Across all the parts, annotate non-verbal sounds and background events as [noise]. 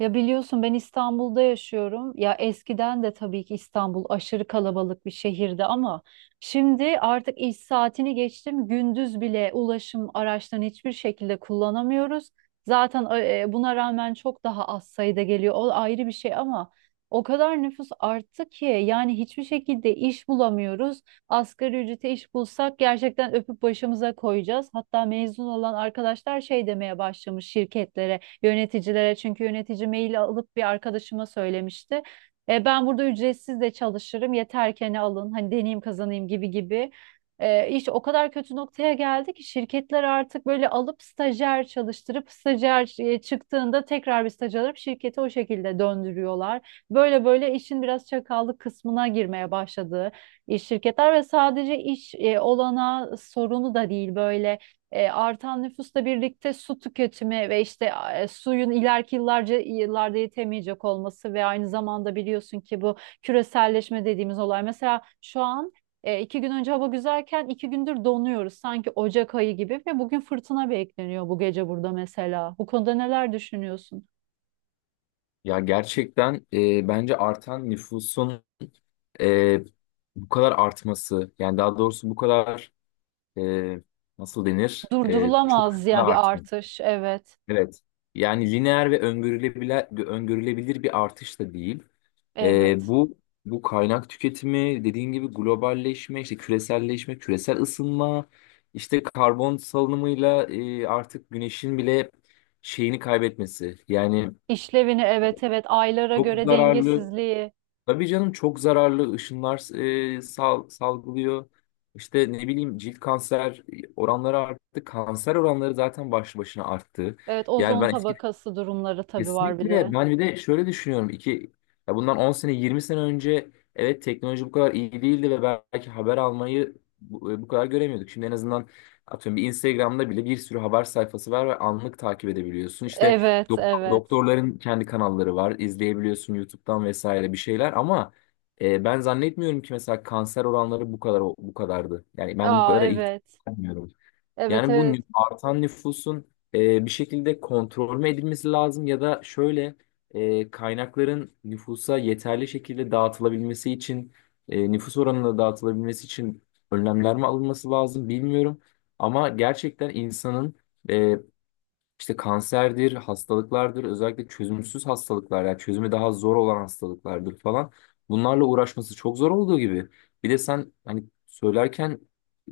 Ya biliyorsun ben İstanbul'da yaşıyorum. Ya eskiden de tabii ki İstanbul aşırı kalabalık bir şehirdi ama şimdi artık iş saatini geçtim. Gündüz bile ulaşım araçlarını hiçbir şekilde kullanamıyoruz. Zaten buna rağmen çok daha az sayıda geliyor. O ayrı bir şey ama o kadar nüfus arttı ki yani hiçbir şekilde iş bulamıyoruz. Asgari ücrete iş bulsak gerçekten öpüp başımıza koyacağız. Hatta mezun olan arkadaşlar şey demeye başlamış şirketlere yöneticilere. Çünkü yönetici mail alıp bir arkadaşıma söylemişti. Ben burada ücretsiz de çalışırım. Yeter ki hani alın. Hani deneyim kazanayım gibi gibi. İş o kadar kötü noktaya geldi ki şirketler artık böyle alıp stajyer çalıştırıp stajyer çıktığında tekrar bir staj alıp şirketi o şekilde döndürüyorlar. Böyle böyle işin biraz çakallık kısmına girmeye başladı iş şirketler ve sadece iş olana sorunu da değil böyle artan nüfusla birlikte su tüketimi ve işte suyun ileriki yıllarda yetemeyecek olması ve aynı zamanda biliyorsun ki bu küreselleşme dediğimiz olay. Mesela şu an 2 gün önce hava güzelken 2 gündür donuyoruz sanki Ocak ayı gibi ve bugün fırtına bekleniyor bu gece burada mesela. Bu konuda neler düşünüyorsun? Ya gerçekten, bence artan nüfusun e, bu kadar artması, yani daha doğrusu bu kadar e, nasıl denir, çok Durdurulamaz hızlı yani bir artması. artış. Evet, Evet. Yani lineer ve öngörülebilir, bir artış da değil. E, evet. bu bu kaynak tüketimi dediğin gibi globalleşme, işte küreselleşme, küresel ısınma, işte karbon salınımıyla artık güneşin bile şeyini kaybetmesi. Yani İşlevini, evet, evet, aylara çok göre zararlı. dengesizliği. Tabii canım, çok zararlı ışınlar salgılıyor. İşte ne bileyim, cilt kanser oranları arttı. Kanser oranları zaten başlı başına arttı. Evet, Yani ozon ben eski tabakası durumları tabii var bir Kesinlikle, de. ben bir de şöyle düşünüyorum. İki ya bundan 10 sene 20 sene önce evet, teknoloji bu kadar iyi değildi ve belki haber almayı bu kadar göremiyorduk. Şimdi en azından atıyorum bir Instagram'da bile bir sürü haber sayfası var ve anlık takip edebiliyorsun. İşte Evet, evet. doktorların kendi kanalları var, izleyebiliyorsun YouTube'dan vesaire bir şeyler. Ama ben zannetmiyorum ki mesela kanser oranları bu kadar bu kadardı. Yani ben bu Aa, kadar ihtiyaç evet. duymuyorum. Evet, Yani bu evet. Artan nüfusun bir şekilde kontrol mü edilmesi lazım, ya da şöyle, kaynakların nüfusa yeterli şekilde dağıtılabilmesi için, nüfus oranına dağıtılabilmesi için önlemler mi alınması lazım, bilmiyorum. Ama gerçekten, insanın e, işte kanserdir, hastalıklardır, özellikle çözümsüz hastalıklar, yani çözümü daha zor olan hastalıklardır falan, bunlarla uğraşması çok zor olduğu gibi. Bir de sen hani söylerken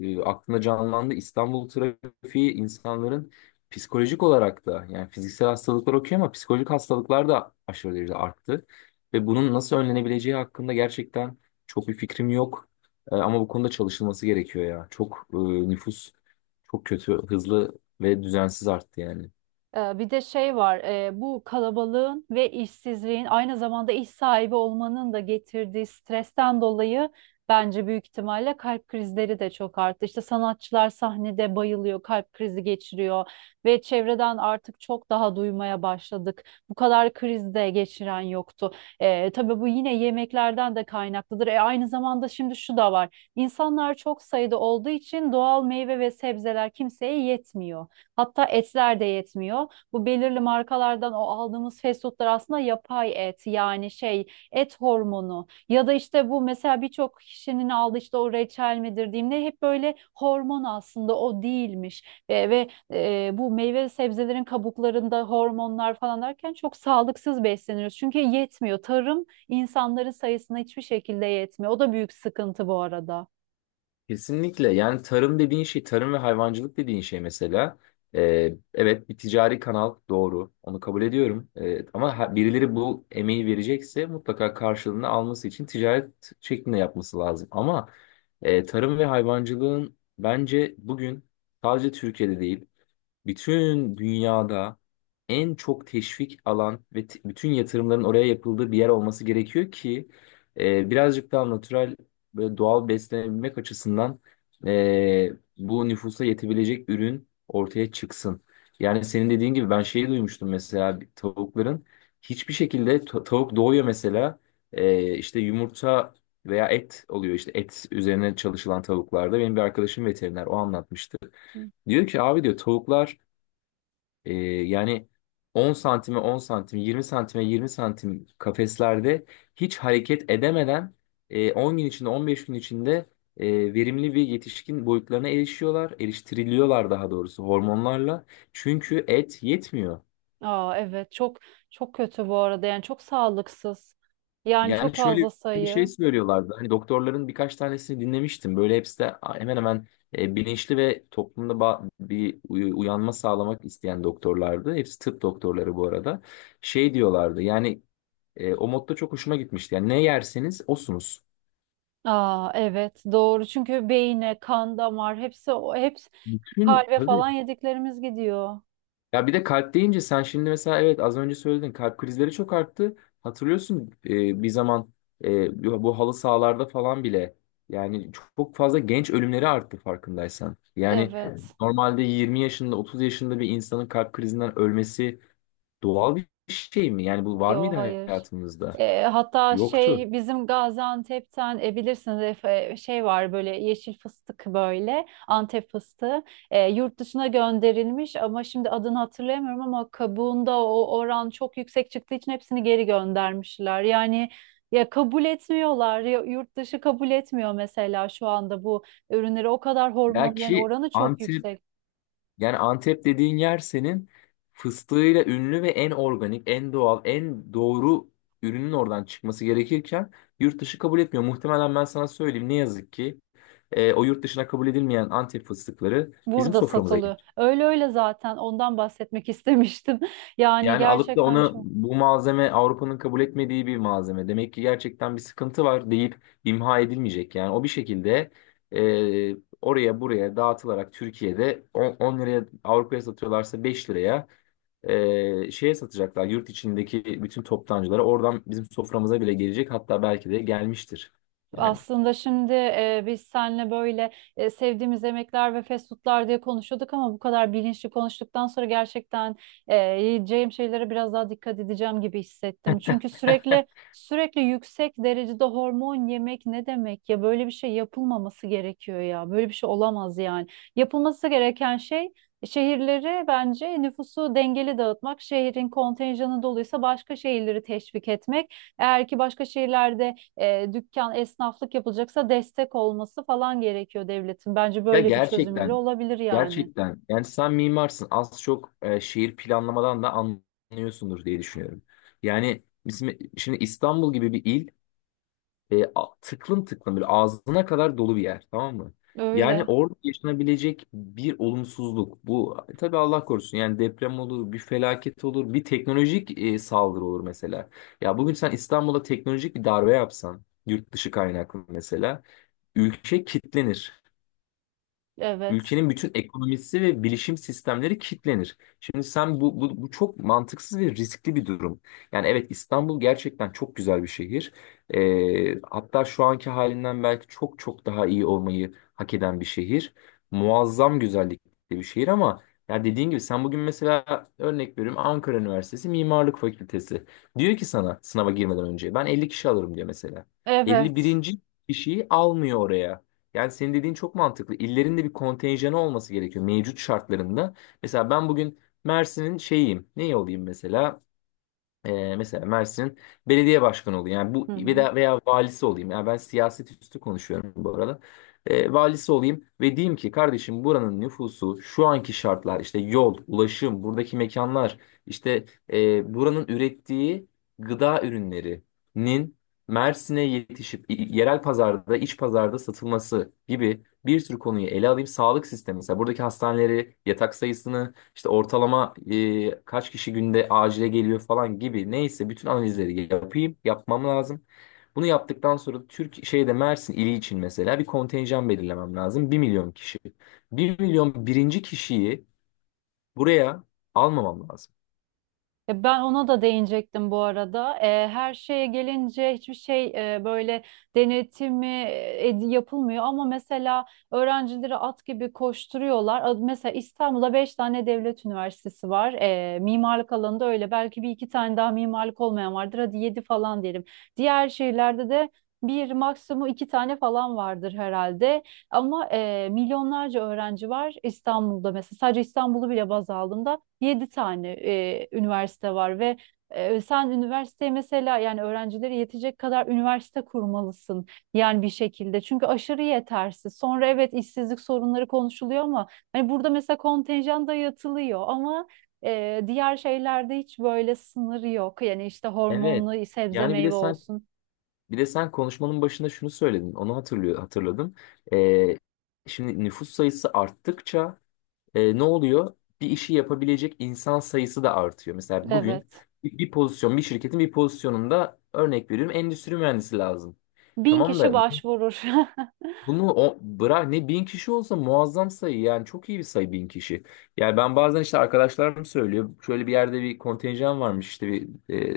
aklına canlandı, İstanbul trafiği. İnsanların psikolojik olarak da, yani fiziksel hastalıklar okey, ama psikolojik hastalıklar da aşırı derecede arttı. Ve bunun nasıl önlenebileceği hakkında gerçekten çok bir fikrim yok. Ama bu konuda çalışılması gerekiyor ya. Çok nüfus çok kötü, hızlı ve düzensiz arttı yani. Bir de şey var, bu kalabalığın ve işsizliğin aynı zamanda iş sahibi olmanın da getirdiği stresten dolayı bence büyük ihtimalle kalp krizleri de çok arttı. İşte sanatçılar sahnede bayılıyor, kalp krizi geçiriyor ve çevreden artık çok daha duymaya başladık. Bu kadar kriz de geçiren yoktu. Tabii bu yine yemeklerden de kaynaklıdır. Aynı zamanda şimdi şu da var, insanlar çok sayıda olduğu için doğal meyve ve sebzeler kimseye yetmiyor. Hatta etler de yetmiyor, bu belirli markalardan o aldığımız fast foodlar aslında yapay et, yani şey, et hormonu ya da işte bu, mesela birçok kişinin aldığı işte o reçel midir diyeyim ne, hep böyle hormon aslında, o değilmiş ve bu meyve ve sebzelerin kabuklarında hormonlar falan derken çok sağlıksız besleniyoruz, çünkü yetmiyor tarım, insanların sayısına hiçbir şekilde yetmiyor, o da büyük sıkıntı bu arada. Kesinlikle. Yani tarım dediğin şey, tarım ve hayvancılık dediğin şey mesela, evet, bir ticari kanal, doğru, onu kabul ediyorum. Ama birileri bu emeği verecekse, mutlaka karşılığını alması için ticaret şeklinde yapması lazım. Ama tarım ve hayvancılığın, bence bugün sadece Türkiye'de değil, bütün dünyada en çok teşvik alan ve bütün yatırımların oraya yapıldığı bir yer olması gerekiyor ki, birazcık daha natürel ve doğal beslenebilmek açısından e, bu nüfusa yetebilecek ürün ortaya çıksın. Yani senin dediğin gibi, ben şeyi duymuştum mesela. Bir tavukların hiçbir şekilde tavuk doğuyor mesela, işte yumurta veya et oluyor, işte et üzerine çalışılan tavuklarda. Benim bir arkadaşım veteriner, o anlatmıştı. Diyor ki, abi diyor, tavuklar yani 10 santime 10 santim, 20 santime 20 santim kafeslerde hiç hareket edemeden, 10 gün içinde, 15 gün içinde, verimli bir yetişkin boyutlarına erişiyorlar. Eriştiriliyorlar daha doğrusu, hormonlarla. Çünkü et yetmiyor. Aa, evet, çok çok kötü bu arada yani, çok sağlıksız. Yani çok Yani şöyle fazla bir sayı. şey söylüyorlardı. Hani doktorların birkaç tanesini dinlemiştim. Böyle hepsi de hemen hemen bilinçli ve toplumda bir uyanma sağlamak isteyen doktorlardı. Hepsi tıp doktorları bu arada. Şey diyorlardı yani. O modda çok hoşuma gitmişti: yani ne yerseniz osunuz. Aa, evet, doğru, çünkü beyine, kan, damar, hepsi, o hepsi Bütün kalbe tabii. falan yediklerimiz gidiyor. Ya bir de, kalp deyince sen şimdi mesela, evet az önce söyledin, kalp krizleri çok arttı. Hatırlıyorsun, bir zaman, bu halı sahalarda falan bile, yani çok fazla genç ölümleri arttı, farkındaysan. Yani Evet. normalde 20 yaşında, 30 yaşında bir insanın kalp krizinden ölmesi doğal bir şey mi? Yani bu var Yok, mıydı hayır. hayatımızda? Hatta Yoktu. şey, bizim Gaziantep'ten, bilirsiniz Efe, şey var böyle yeşil fıstık, böyle Antep fıstığı. Yurt dışına gönderilmiş ama şimdi adını hatırlayamıyorum, ama kabuğunda o oran çok yüksek çıktığı için hepsini geri göndermişler. Yani ya kabul etmiyorlar ya yurt dışı kabul etmiyor, mesela şu anda bu ürünleri, o kadar Ya hormon, yani ki oranı çok Antep yüksek. Yani Antep dediğin yer, senin fıstığıyla ünlü ve en organik, en doğal, en doğru ürünün oradan çıkması gerekirken, yurt dışı kabul etmiyor. Muhtemelen, ben sana söyleyeyim, ne yazık ki o yurt dışına kabul edilmeyen Antep fıstıkları bizim Burada soframıza... satılıyor. Öyle öyle, zaten ondan bahsetmek istemiştim. [laughs] Yani Yani alıp da gerçekten onu, çok. bu malzeme Avrupa'nın kabul etmediği bir malzeme. Demek ki gerçekten bir sıkıntı var deyip imha edilmeyecek. Yani o bir şekilde e, oraya buraya dağıtılarak, Türkiye'de 10, 10 liraya Avrupa'ya satıyorlarsa, 5 liraya şeye satacaklar. Yurt içindeki bütün toptancılara, oradan bizim soframıza bile gelecek, hatta belki de gelmiştir. Yani. Aslında şimdi biz seninle böyle sevdiğimiz yemekler ve fast foodlar diye konuşuyorduk, ama bu kadar bilinçli konuştuktan sonra gerçekten e, yiyeceğim şeylere biraz daha dikkat edeceğim gibi hissettim. Çünkü sürekli sürekli yüksek derecede hormon yemek ne demek ya? Böyle bir şey yapılmaması gerekiyor ya. Böyle bir şey olamaz yani. Yapılması gereken şey, şehirleri, bence nüfusu dengeli dağıtmak, şehrin kontenjanı doluysa başka şehirleri teşvik etmek. Eğer ki başka şehirlerde dükkan, esnaflık yapılacaksa destek olması falan gerekiyor devletin. Bence Ya böyle bir çözümüyle gerçekten, olabilir yani. Yani sen mimarsın. Az çok şehir planlamadan da anlıyorsundur diye düşünüyorum. Yani bizim şimdi İstanbul gibi bir il, tıklım tıklım, böyle ağzına kadar dolu bir yer, tamam mı? Yani Öyle. orada yaşanabilecek bir olumsuzluk, bu tabii Allah korusun. Yani deprem olur, bir felaket olur, bir teknolojik saldırı olur mesela. Ya bugün sen İstanbul'a teknolojik bir darbe yapsan, yurt dışı kaynaklı mesela, ülke kitlenir. Evet. Ülkenin bütün ekonomisi ve bilişim sistemleri kilitlenir. Şimdi sen, bu çok mantıksız ve riskli bir durum. Yani evet, İstanbul gerçekten çok güzel bir şehir. Hatta şu anki halinden belki çok çok daha iyi olmayı hak eden bir şehir, muazzam güzellikli bir şehir. Ama ya dediğin gibi, sen bugün mesela, örnek veriyorum, Ankara Üniversitesi Mimarlık Fakültesi diyor ki sana, sınava girmeden önce ben 50 kişi alırım diyor mesela. elli Evet. birinci kişiyi almıyor oraya. Yani senin dediğin çok mantıklı. İllerin de bir kontenjanı olması gerekiyor, mevcut şartlarında. Mesela ben bugün Mersin'in şeyiyim, ne olayım mesela? Mesela Mersin'in belediye başkanı olayım, yani bu, Hı hı. Veya valisi olayım. Yani ben siyaset üstü konuşuyorum bu arada. Valisi olayım ve diyeyim ki, kardeşim buranın nüfusu, şu anki şartlar, işte yol, ulaşım, buradaki mekanlar, işte buranın ürettiği gıda ürünlerinin Mersin'e yetişip, yerel pazarda, iç pazarda satılması gibi bir sürü konuyu ele alayım. Sağlık sistemi mesela, buradaki hastaneleri, yatak sayısını, işte ortalama kaç kişi günde acile geliyor falan gibi, neyse, bütün analizleri yapayım, yapmam lazım. Bunu yaptıktan sonra Türk şeyde, Mersin ili için mesela bir kontenjan belirlemem lazım: 1.000.000 kişi. 1.000.001'inci kişiyi buraya almamam lazım. Ben ona da değinecektim bu arada. Her şeye gelince hiçbir şey böyle denetimi yapılmıyor, ama mesela öğrencileri at gibi koşturuyorlar. Mesela İstanbul'da beş tane devlet üniversitesi var. Mimarlık alanında öyle. Belki bir iki tane daha mimarlık olmayan vardır. Hadi yedi falan diyelim. Diğer şehirlerde de bir maksimum iki tane falan vardır herhalde. Ama milyonlarca öğrenci var İstanbul'da mesela. Sadece İstanbul'u bile baz aldığımda. 7 tane üniversite var ve sen üniversiteye mesela, yani öğrencilere yetecek kadar üniversite kurmalısın yani bir şekilde. Çünkü aşırı yetersiz. Sonra evet, işsizlik sorunları konuşuluyor, ama hani burada mesela kontenjan dayatılıyor, ama diğer şeylerde hiç böyle sınır yok. Yani işte Evet. hormonlu sebze Yani bir de meyve sen olsun. bir de sen konuşmanın başında şunu söyledin, onu hatırladım. E, şimdi nüfus sayısı arttıkça ne oluyor? Bir işi yapabilecek insan sayısı da artıyor. Mesela bugün Evet. bir pozisyon, bir şirketin bir pozisyonunda, örnek veriyorum, endüstri mühendisi lazım. Bin Tamam kişi da, başvurur. [laughs] bunu o, bırak ne bin kişi olsa muazzam sayı, yani çok iyi bir sayı bin kişi. Yani ben bazen işte, arkadaşlarım söylüyor, şöyle bir yerde bir kontenjan varmış, işte bir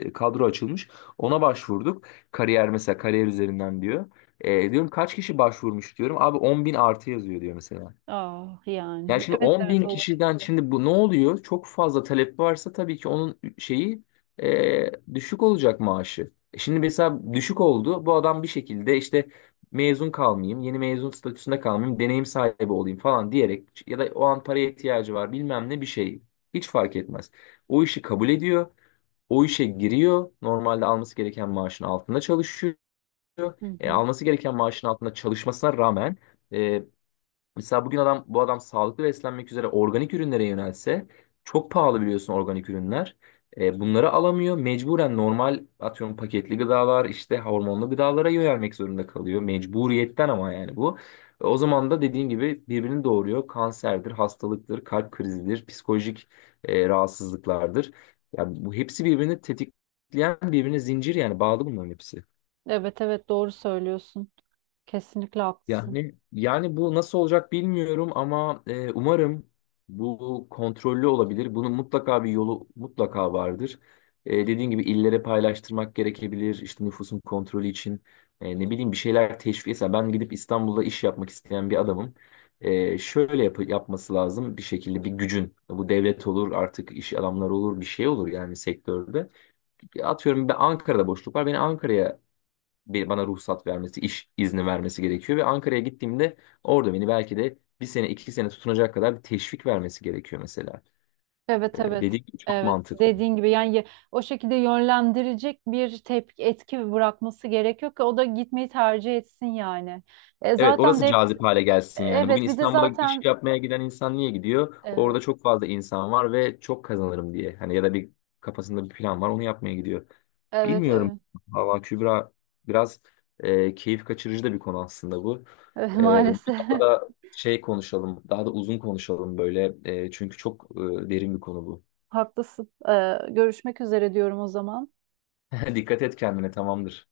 kadro açılmış, ona başvurduk. Kariyer mesela, kariyer üzerinden diyor. Diyorum kaç kişi başvurmuş, diyorum, abi 10 bin artı yazıyor diyor mesela. Ah yani. Yani şimdi Evet, 10 evet, bin olur. kişiden, şimdi bu ne oluyor? Çok fazla talep varsa, tabii ki onun şeyi düşük olacak maaşı. Şimdi mesela düşük oldu. Bu adam bir şekilde işte, mezun kalmayayım, yeni mezun statüsünde kalmayayım, deneyim sahibi olayım falan diyerek, ya da o an paraya ihtiyacı var, bilmem ne bir şey. Hiç fark etmez. O işi kabul ediyor. O işe giriyor. Normalde alması gereken maaşın altında çalışıyor. Hı hı. Alması gereken maaşın altında çalışmasına rağmen, mesela bugün adam, bu adam sağlıklı beslenmek üzere organik ürünlere yönelse, çok pahalı biliyorsun organik ürünler. Bunları alamıyor. Mecburen normal, atıyorum paketli gıdalar, işte hormonlu gıdalara yönelmek zorunda kalıyor, mecburiyetten. Ama yani bu, o zaman da dediğin gibi, birbirini doğuruyor. Kanserdir, hastalıktır, kalp krizidir, psikolojik rahatsızlıklardır. Yani bu hepsi birbirini tetikleyen, birbirine zincir yani, bağlı bunların hepsi. Evet, evet, doğru söylüyorsun. Kesinlikle haklısın. Yani bu nasıl olacak bilmiyorum, ama umarım bu kontrollü olabilir. Bunun mutlaka bir yolu mutlaka vardır. Dediğin gibi, illere paylaştırmak gerekebilir. İşte nüfusun kontrolü için ne bileyim, bir şeyler teşvik. Mesela ben gidip İstanbul'da iş yapmak isteyen bir adamım. Şöyle yapması lazım bir şekilde bir gücün. Bu devlet olur, artık iş adamları olur, bir şey olur, yani sektörde. Atıyorum ben, Ankara'da boşluk var. Beni Ankara'ya, bir, bana ruhsat vermesi, iş izni vermesi gerekiyor ve Ankara'ya gittiğimde orada beni belki de bir sene, iki sene tutunacak kadar bir teşvik vermesi gerekiyor mesela. Evet, evet. Dediğim gibi çok Evet. mantıklı. Dediğin gibi yani, o şekilde yönlendirecek bir tepki, etki bırakması gerekiyor ki o da gitmeyi tercih etsin yani. Evet, Zaten orası de hep. cazip hale gelsin yani. Bugün Evet. Bir de İstanbul'a iş zaten. yapmaya giden insan niye gidiyor? Evet, Orada çok fazla insan var ve çok kazanırım diye. Hani ya da bir kafasında bir plan var, onu yapmaya gidiyor. evet, Bilmiyorum. evet. Valla Kübra, biraz keyif kaçırıcı da bir konu aslında bu. [laughs] Evet, E, maalesef. daha da şey konuşalım, daha da uzun konuşalım böyle. Çünkü çok derin bir konu bu. [laughs] Haklısın. Görüşmek üzere diyorum o zaman. [laughs] Dikkat et kendine, tamamdır.